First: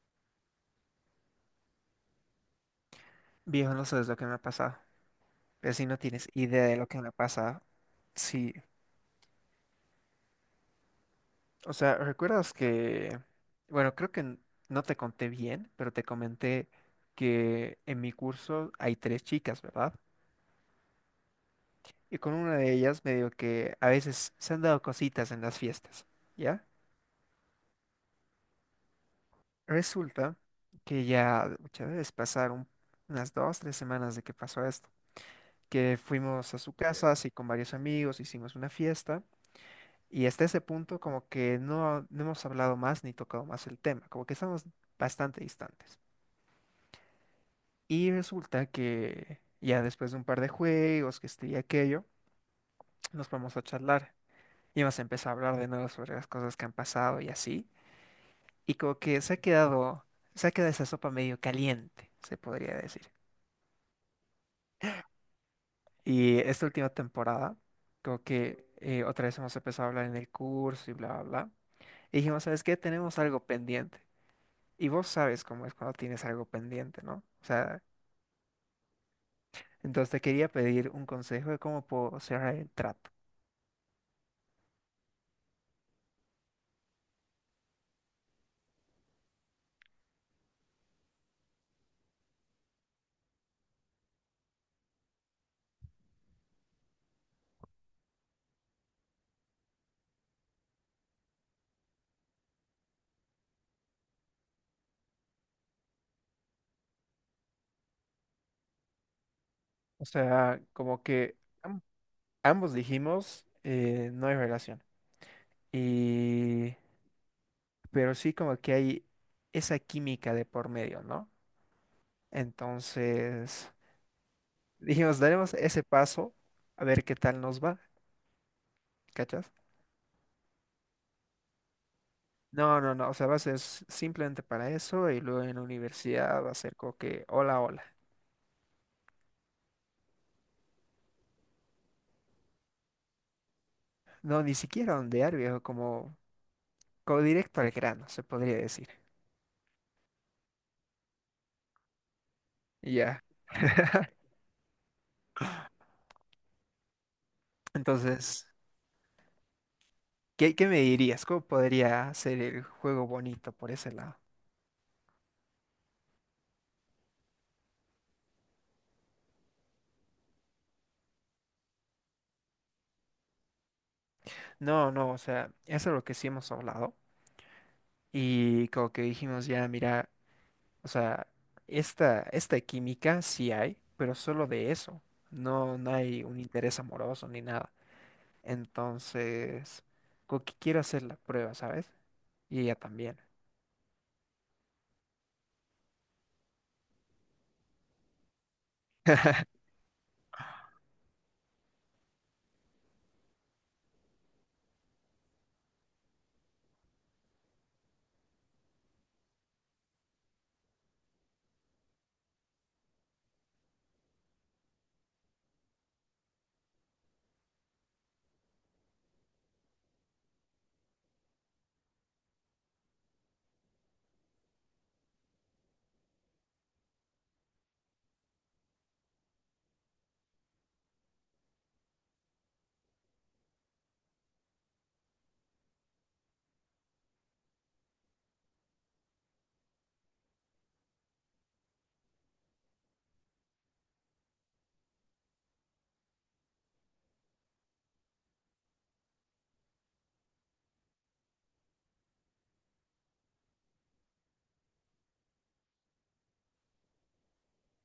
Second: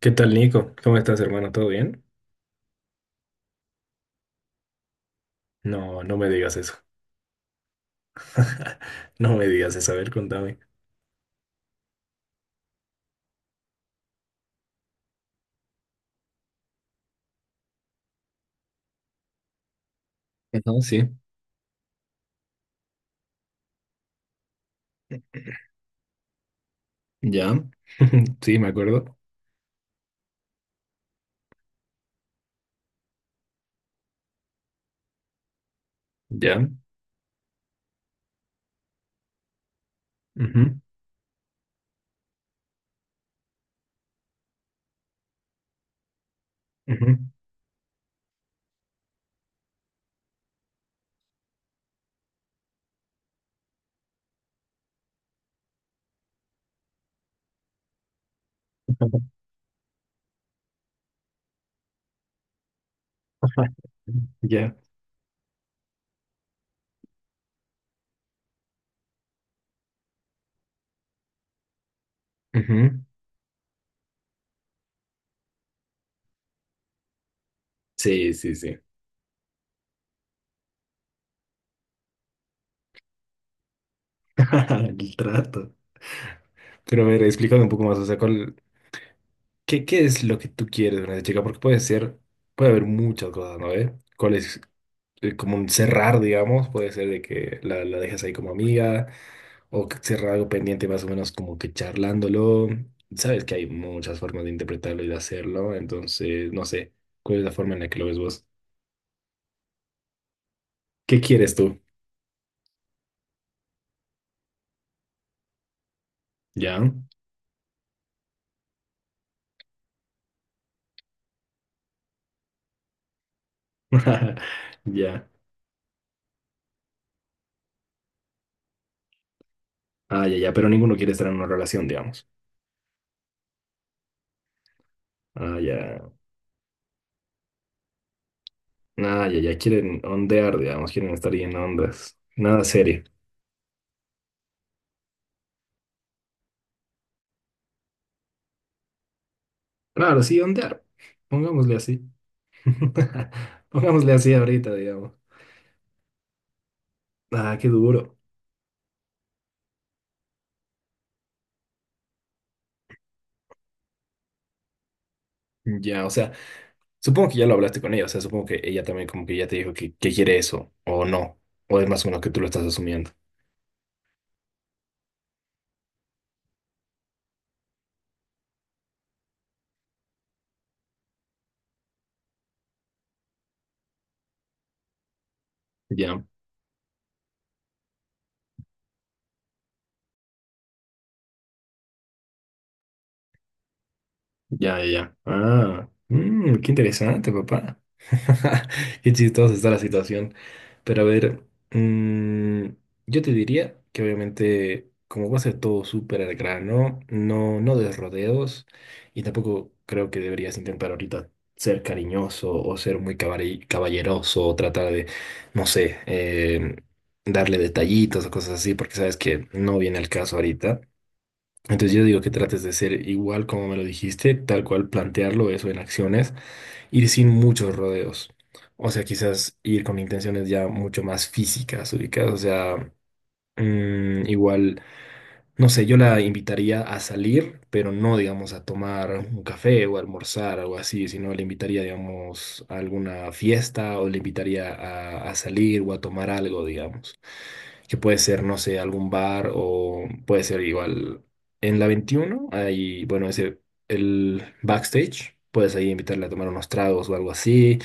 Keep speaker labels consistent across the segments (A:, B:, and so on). A: ¿Qué tal, Nico? ¿Cómo estás, hermano? ¿Todo bien?
B: Viejo, no sabes lo que me ha pasado. Así no
A: No, no
B: tienes
A: me digas
B: idea
A: eso.
B: de lo que me ha pasado. Sí.
A: No me digas eso. A ver, contame.
B: O sea, ¿recuerdas que... Bueno, creo que no te conté bien, pero te comenté que en mi curso hay tres chicas, ¿verdad?
A: Ajá, sí,
B: Y con una de ellas me digo que a veces se han dado cositas en las fiestas, ¿ya?
A: ya. Sí, me acuerdo.
B: Resulta que ya muchas veces pasaron unas dos, tres semanas de que pasó esto. Que fuimos a
A: Ya.
B: su casa, así con varios amigos, hicimos una fiesta. Y hasta ese
A: Ujú,
B: punto como que no, no hemos hablado más ni tocado más el tema, como que estamos bastante distantes.
A: ujú.
B: Y resulta que ya después de un par de juegos, que este y aquello, nos vamos a charlar. Y más empezó a hablar de nuevo sobre las cosas que han pasado y así. Y como que se ha quedado esa sopa medio caliente, se podría decir.
A: Ya.
B: Y esta última temporada, como que otra vez hemos empezado a hablar en el curso y bla, bla, bla. Y dijimos, ¿sabes qué?
A: Ujú.
B: Tenemos algo pendiente. Y vos sabes cómo es cuando tienes algo pendiente, ¿no? O sea,
A: Sí, sí, sí.
B: entonces te quería pedir un consejo de cómo puedo cerrar el trato.
A: El trato. Pero a ver, explícame un poco más. O sea, ¿Qué es lo que tú quieres de una chica? Porque puede ser, puede haber muchas cosas, ¿no? ¿Eh? ¿Cuál es, como un cerrar, digamos, puede ser de que la dejas ahí como amiga o que cerrar algo pendiente más o menos como que charlándolo. Sabes que hay muchas formas de interpretarlo y de hacerlo, entonces no sé, ¿cuál es la forma en la que lo ves vos?
B: O sea, como
A: ¿Qué
B: que
A: quieres tú?
B: am- ambos dijimos, no hay relación. Y,
A: ¿Ya?
B: pero sí como que hay esa química de por medio, ¿no? Entonces, dijimos,
A: Ya.
B: daremos ese paso a ver qué tal nos va, ¿cachas?
A: Ah, ya, ya, pero ninguno quiere estar en una relación, digamos.
B: No, no, no, o sea, va a ser simplemente para eso y luego en
A: Ah,
B: la
A: ya.
B: universidad va a ser como que, hola, hola.
A: Ah, ya, ya, quieren ondear, digamos, quieren estar ahí en ondas. Nada serio.
B: No, ni siquiera ondear, viejo, como directo al grano, se podría decir.
A: Claro, sí, ondear. Pongámosle así.
B: Ya.
A: Pongámosle así ahorita, digamos. Ah, qué duro.
B: Entonces, ¿qué me dirías? ¿Cómo podría hacer el juego bonito por ese lado?
A: Ya, o sea, supongo que ya lo hablaste con ella, o sea, supongo que ella también como que ya te dijo que quiere eso, o no, o es más o menos que tú lo estás asumiendo.
B: No, no, o sea, eso es lo que sí hemos hablado. Y como que dijimos ya, mira, o sea, esta química sí hay, pero solo de eso. No, no
A: Ya,
B: hay un interés amoroso ni nada. Entonces, como que quiero hacer la prueba, ¿sabes? Y ella también.
A: ya, ya, ya. Ah, qué interesante, papá. Qué chistosa está la situación. Pero a ver, mm, yo te diría que obviamente, como va a ser todo súper al grano, no, no des rodeos y tampoco creo que deberías intentar ahorita ser cariñoso o ser muy caballeroso o tratar de, no sé, darle detallitos o cosas así, porque sabes que no viene al caso ahorita. Entonces yo digo que trates de ser igual como me lo dijiste, tal cual plantearlo eso en acciones, ir sin muchos rodeos. O sea, quizás ir con intenciones ya mucho más físicas, ubicadas. O sea, igual, no sé, yo la invitaría a salir, pero no, digamos, a tomar un café o a almorzar, algo así, sino le invitaría, digamos, a alguna fiesta o le invitaría a salir o a tomar algo, digamos que puede ser, no sé, algún bar o puede ser igual. En la 21 hay, bueno, ese, el backstage, puedes ahí invitarle a tomar unos tragos o algo así,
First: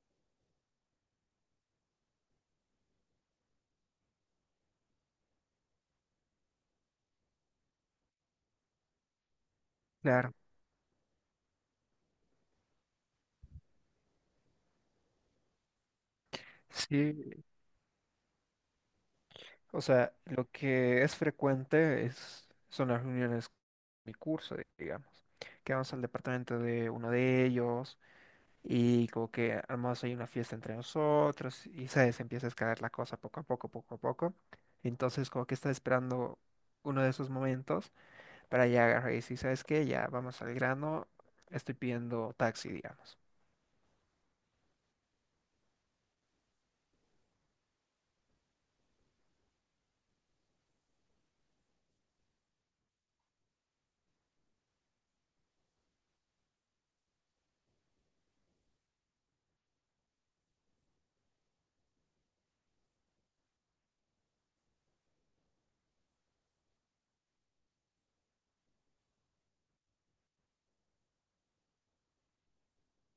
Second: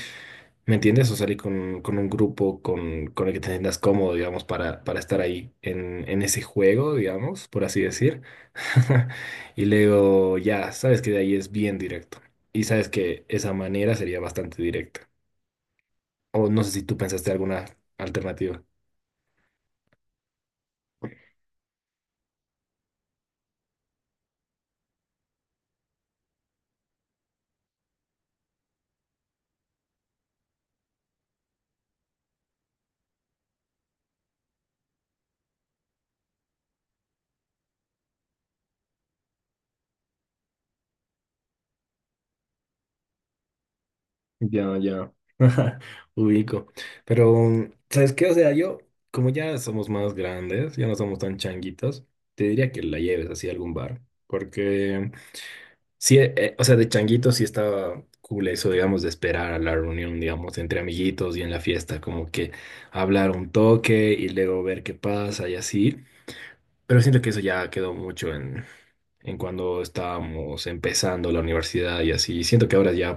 A: ¿me entiendes? O salir con un grupo con el que te sientas cómodo, digamos, para estar ahí en ese juego, digamos, por así decir. Y
B: Claro.
A: luego ya, sabes que de ahí es bien directo. Y sabes que esa manera sería bastante directa. O no sé si tú pensaste
B: Sí.
A: alguna alternativa.
B: O sea, lo que es frecuente es, son las reuniones con mi curso, digamos, que vamos al departamento de uno de ellos y como que armamos ahí una fiesta entre nosotros y sabes, empieza a escalar la cosa poco a poco, poco a poco. Entonces como que está esperando uno de esos momentos para ya agarrar y decir, ¿sabes qué? Ya vamos al grano, estoy pidiendo taxi, digamos.
A: Ya, ya. Ubico. Pero, ¿sabes qué? O sea, yo, como ya somos más grandes, ya no somos tan changuitos, te diría que la lleves así a algún bar. Porque, sí, o sea, de changuitos sí estaba cool eso, digamos, de esperar a la reunión, digamos, entre amiguitos y en la fiesta, como que hablar un toque y luego ver qué pasa y así. Pero siento que eso ya quedó mucho en cuando estábamos empezando la universidad y así. Siento que ahora ya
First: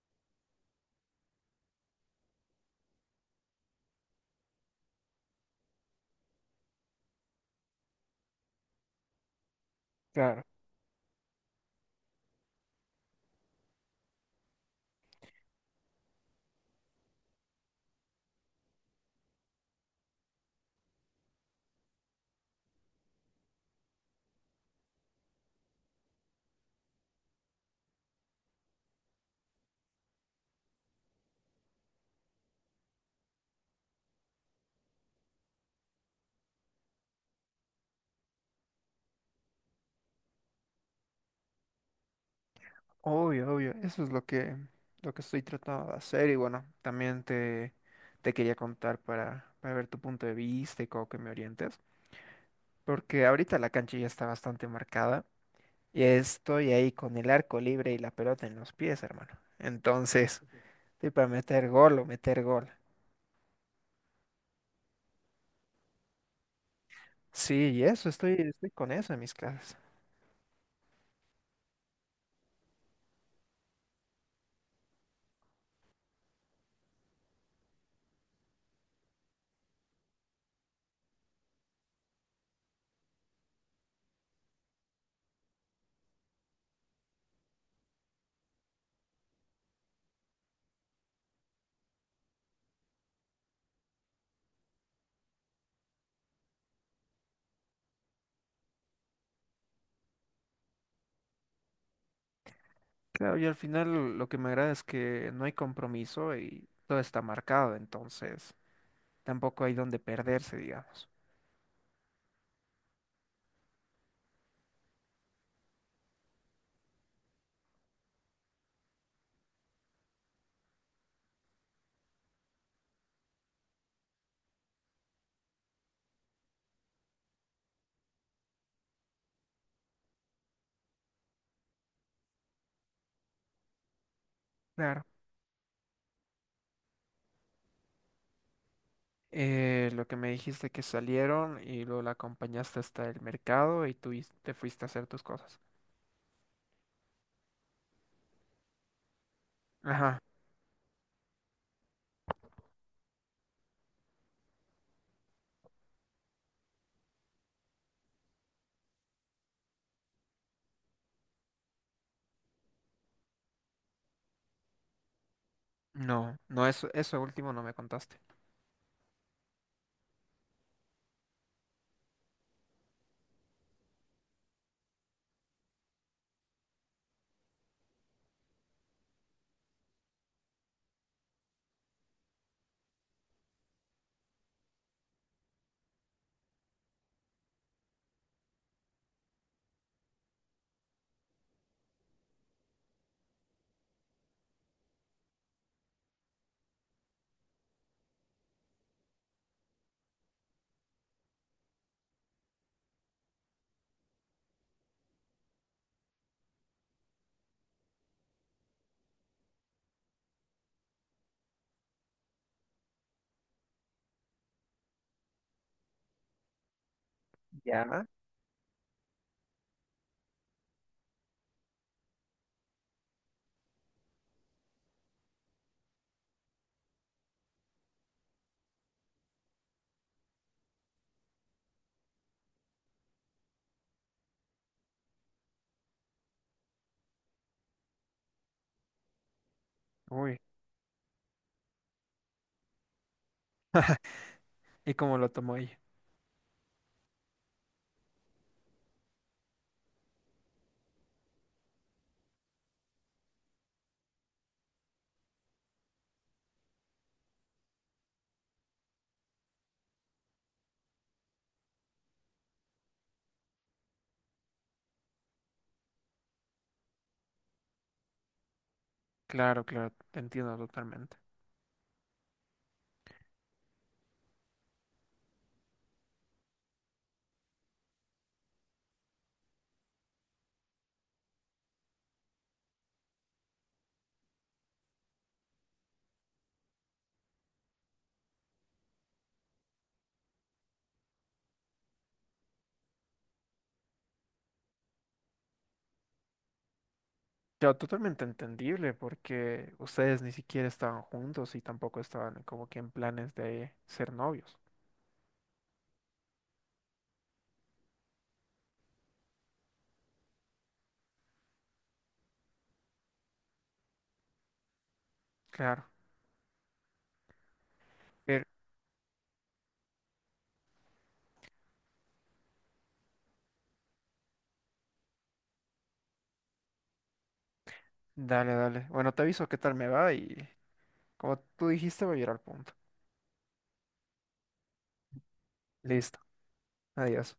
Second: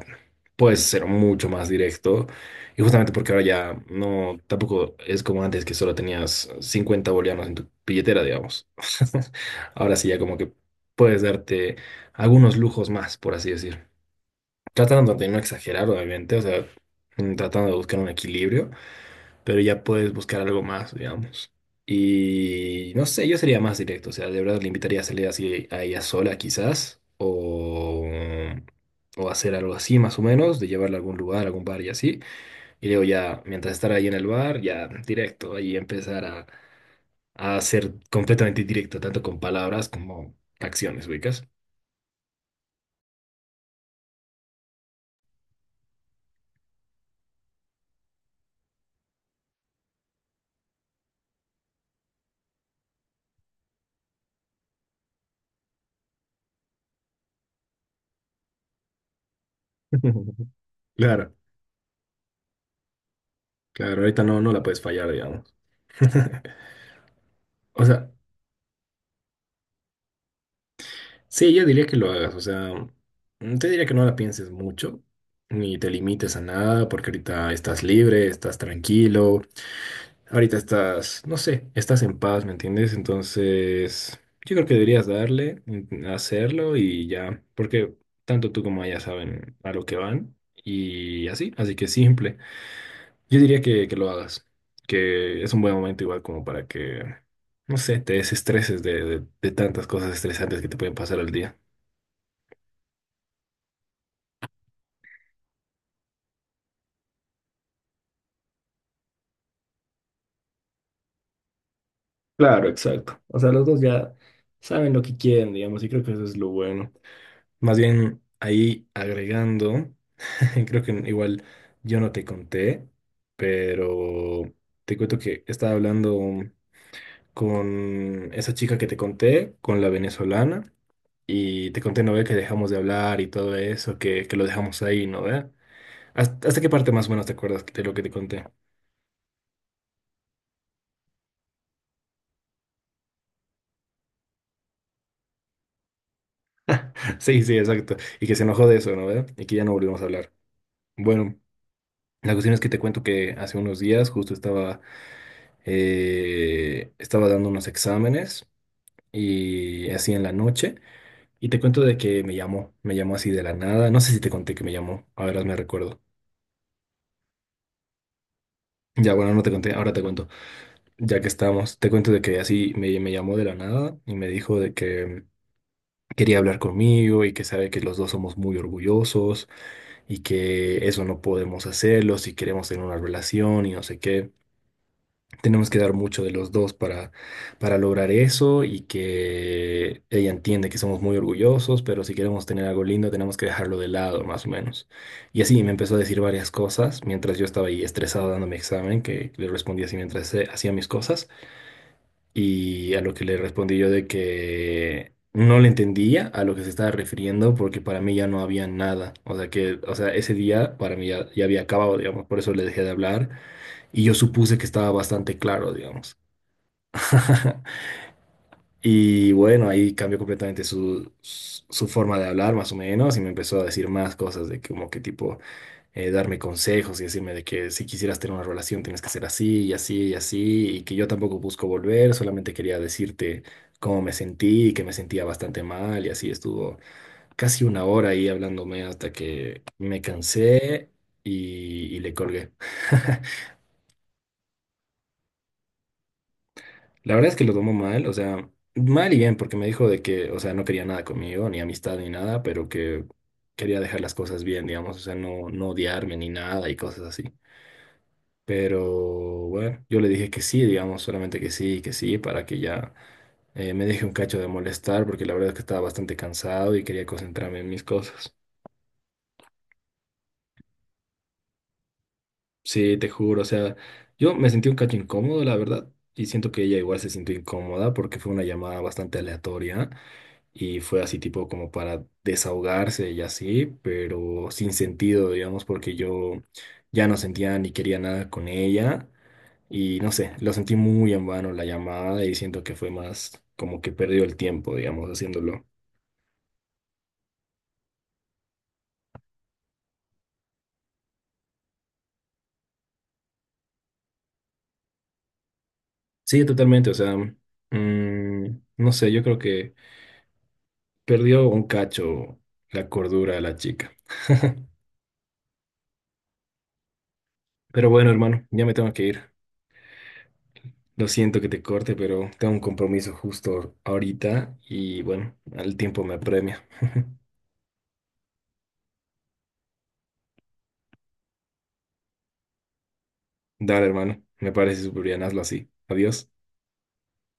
A: puedes ser mucho más directo y justamente porque ahora ya no, tampoco es como antes que solo tenías 50 bolivianos en tu billetera, digamos. Ahora sí ya como
B: Claro.
A: que puedes darte algunos lujos más, por así decir. Tratando de no exagerar, obviamente, o sea, tratando de buscar un equilibrio, pero ya puedes buscar algo más, digamos. Y no sé, yo sería más directo, o sea, de verdad le invitaría a salir así a ella sola quizás, o hacer algo así más o menos, de llevarla a algún lugar, a algún bar y así. Y luego ya, mientras estar ahí en el bar, ya directo, ahí empezar a ser completamente directo, tanto con palabras como acciones, ubicas.
B: Obvio, obvio, eso es lo que estoy tratando de hacer y bueno, también te quería contar para ver tu punto de vista y cómo que me orientes, porque ahorita la cancha ya está bastante marcada y estoy ahí con el arco libre y la pelota en los pies, hermano. Entonces, estoy para
A: Claro,
B: meter gol o meter gol.
A: claro, ahorita no, no la puedes fallar, digamos.
B: Sí, y
A: O
B: eso,
A: sea,
B: estoy, estoy con eso en mis clases.
A: sí, yo diría que lo hagas, o sea, te diría que no la pienses mucho, ni te limites a nada, porque ahorita estás libre, estás tranquilo, ahorita estás, no sé, estás en paz, ¿me entiendes? Entonces, yo creo que deberías darle, hacerlo y ya, porque tanto tú como ella saben a lo que van y así, así que simple. Yo diría que lo hagas, que es un buen momento igual como para que, no sé, te desestreses de tantas cosas estresantes que te pueden pasar al día.
B: Claro, y al final lo que me agrada es que no hay compromiso y todo está marcado, entonces tampoco hay donde perderse, digamos.
A: Claro, exacto. O sea, los dos ya saben lo que quieren, digamos, y creo que eso es lo bueno. Más bien, ahí agregando, creo que igual yo no te conté, pero te cuento que estaba hablando con esa chica que te conté, con la venezolana, y te conté, ¿no ve? Que dejamos de hablar y todo eso, que lo dejamos
B: Claro.
A: ahí, ¿no ve? ¿Hasta qué parte más o menos te acuerdas de lo que te conté?
B: Lo que me dijiste que salieron y luego la acompañaste hasta el mercado y te fuiste a hacer tus cosas.
A: Sí, sí, exacto. Y que se enojó de eso, ¿no ve? Y que ya no volvimos a
B: Ajá.
A: hablar. Bueno. La cuestión es que te cuento que hace unos días justo estaba dando unos exámenes y así en la noche. Y te cuento de que me llamó así de la nada. No sé si te conté que me llamó. A Ahora me recuerdo.
B: No, no, eso último no me contaste.
A: Ya, bueno, no te conté, ahora te cuento. Ya que estamos, te cuento de que así me llamó de la nada y me dijo de que quería hablar conmigo y que sabe que los dos somos muy orgullosos y que eso no podemos hacerlo si queremos tener una relación y no sé qué. Tenemos que dar mucho de los dos para lograr eso y que ella entiende que somos muy orgullosos, pero si queremos tener algo lindo tenemos que dejarlo de lado, más o menos. Y así me empezó a decir varias cosas mientras yo estaba ahí estresado dando mi examen, que le respondí así mientras hacía mis cosas, y a lo que le respondí yo de que... No le entendía a lo que se estaba refiriendo porque para mí ya no había nada. O sea que, o sea, ese día para mí ya había acabado, digamos, por eso le dejé de hablar y yo supuse que estaba bastante claro, digamos.
B: Ya.
A: Y bueno, ahí cambió completamente su forma de hablar, más o menos, y me empezó a decir más cosas de como que tipo, darme consejos y decirme de que si quisieras tener una relación tienes que ser así y así y así, y que yo tampoco busco volver, solamente quería decirte cómo me sentí, que me sentía bastante mal, y así estuvo casi una hora ahí hablándome hasta que me
B: Uy.
A: cansé y le colgué.
B: ¿Y cómo lo tomó ella?
A: La verdad es que lo tomó mal, o sea, mal y bien, porque me dijo de que, o sea, no quería nada conmigo, ni amistad ni nada, pero que quería dejar las cosas bien, digamos, o sea, no odiarme ni nada y cosas así. Pero bueno, yo le dije que sí, digamos, solamente que sí, para que ya me deje un cacho de molestar, porque la verdad es que estaba bastante cansado y quería concentrarme en mis cosas.
B: Claro, claro, te entiendo totalmente.
A: Sí, te juro, o sea, yo me sentí un cacho incómodo, la verdad, y siento que ella igual se sintió incómoda porque fue una llamada bastante aleatoria. Y fue así tipo como para desahogarse y así, pero sin sentido, digamos, porque yo ya no sentía ni quería nada con ella y no sé, lo sentí muy en vano la llamada y siento que fue más como que perdió el tiempo, digamos, haciéndolo.
B: Claro, totalmente entendible porque ustedes ni siquiera estaban juntos y tampoco estaban como que en planes de ser novios.
A: Sí, totalmente, o sea, no sé, yo creo que perdió un cacho la cordura de la chica.
B: Claro.
A: Pero bueno, hermano,
B: Pero,
A: ya me tengo que ir. Lo siento que te corte, pero tengo un compromiso justo ahorita y bueno, el tiempo me apremia.
B: dale, dale. Bueno, te aviso qué tal me va y como tú dijiste, voy a ir al punto.
A: Dale, hermano, me parece súper bien, hazlo así.
B: Listo.
A: Adiós.
B: Adiós.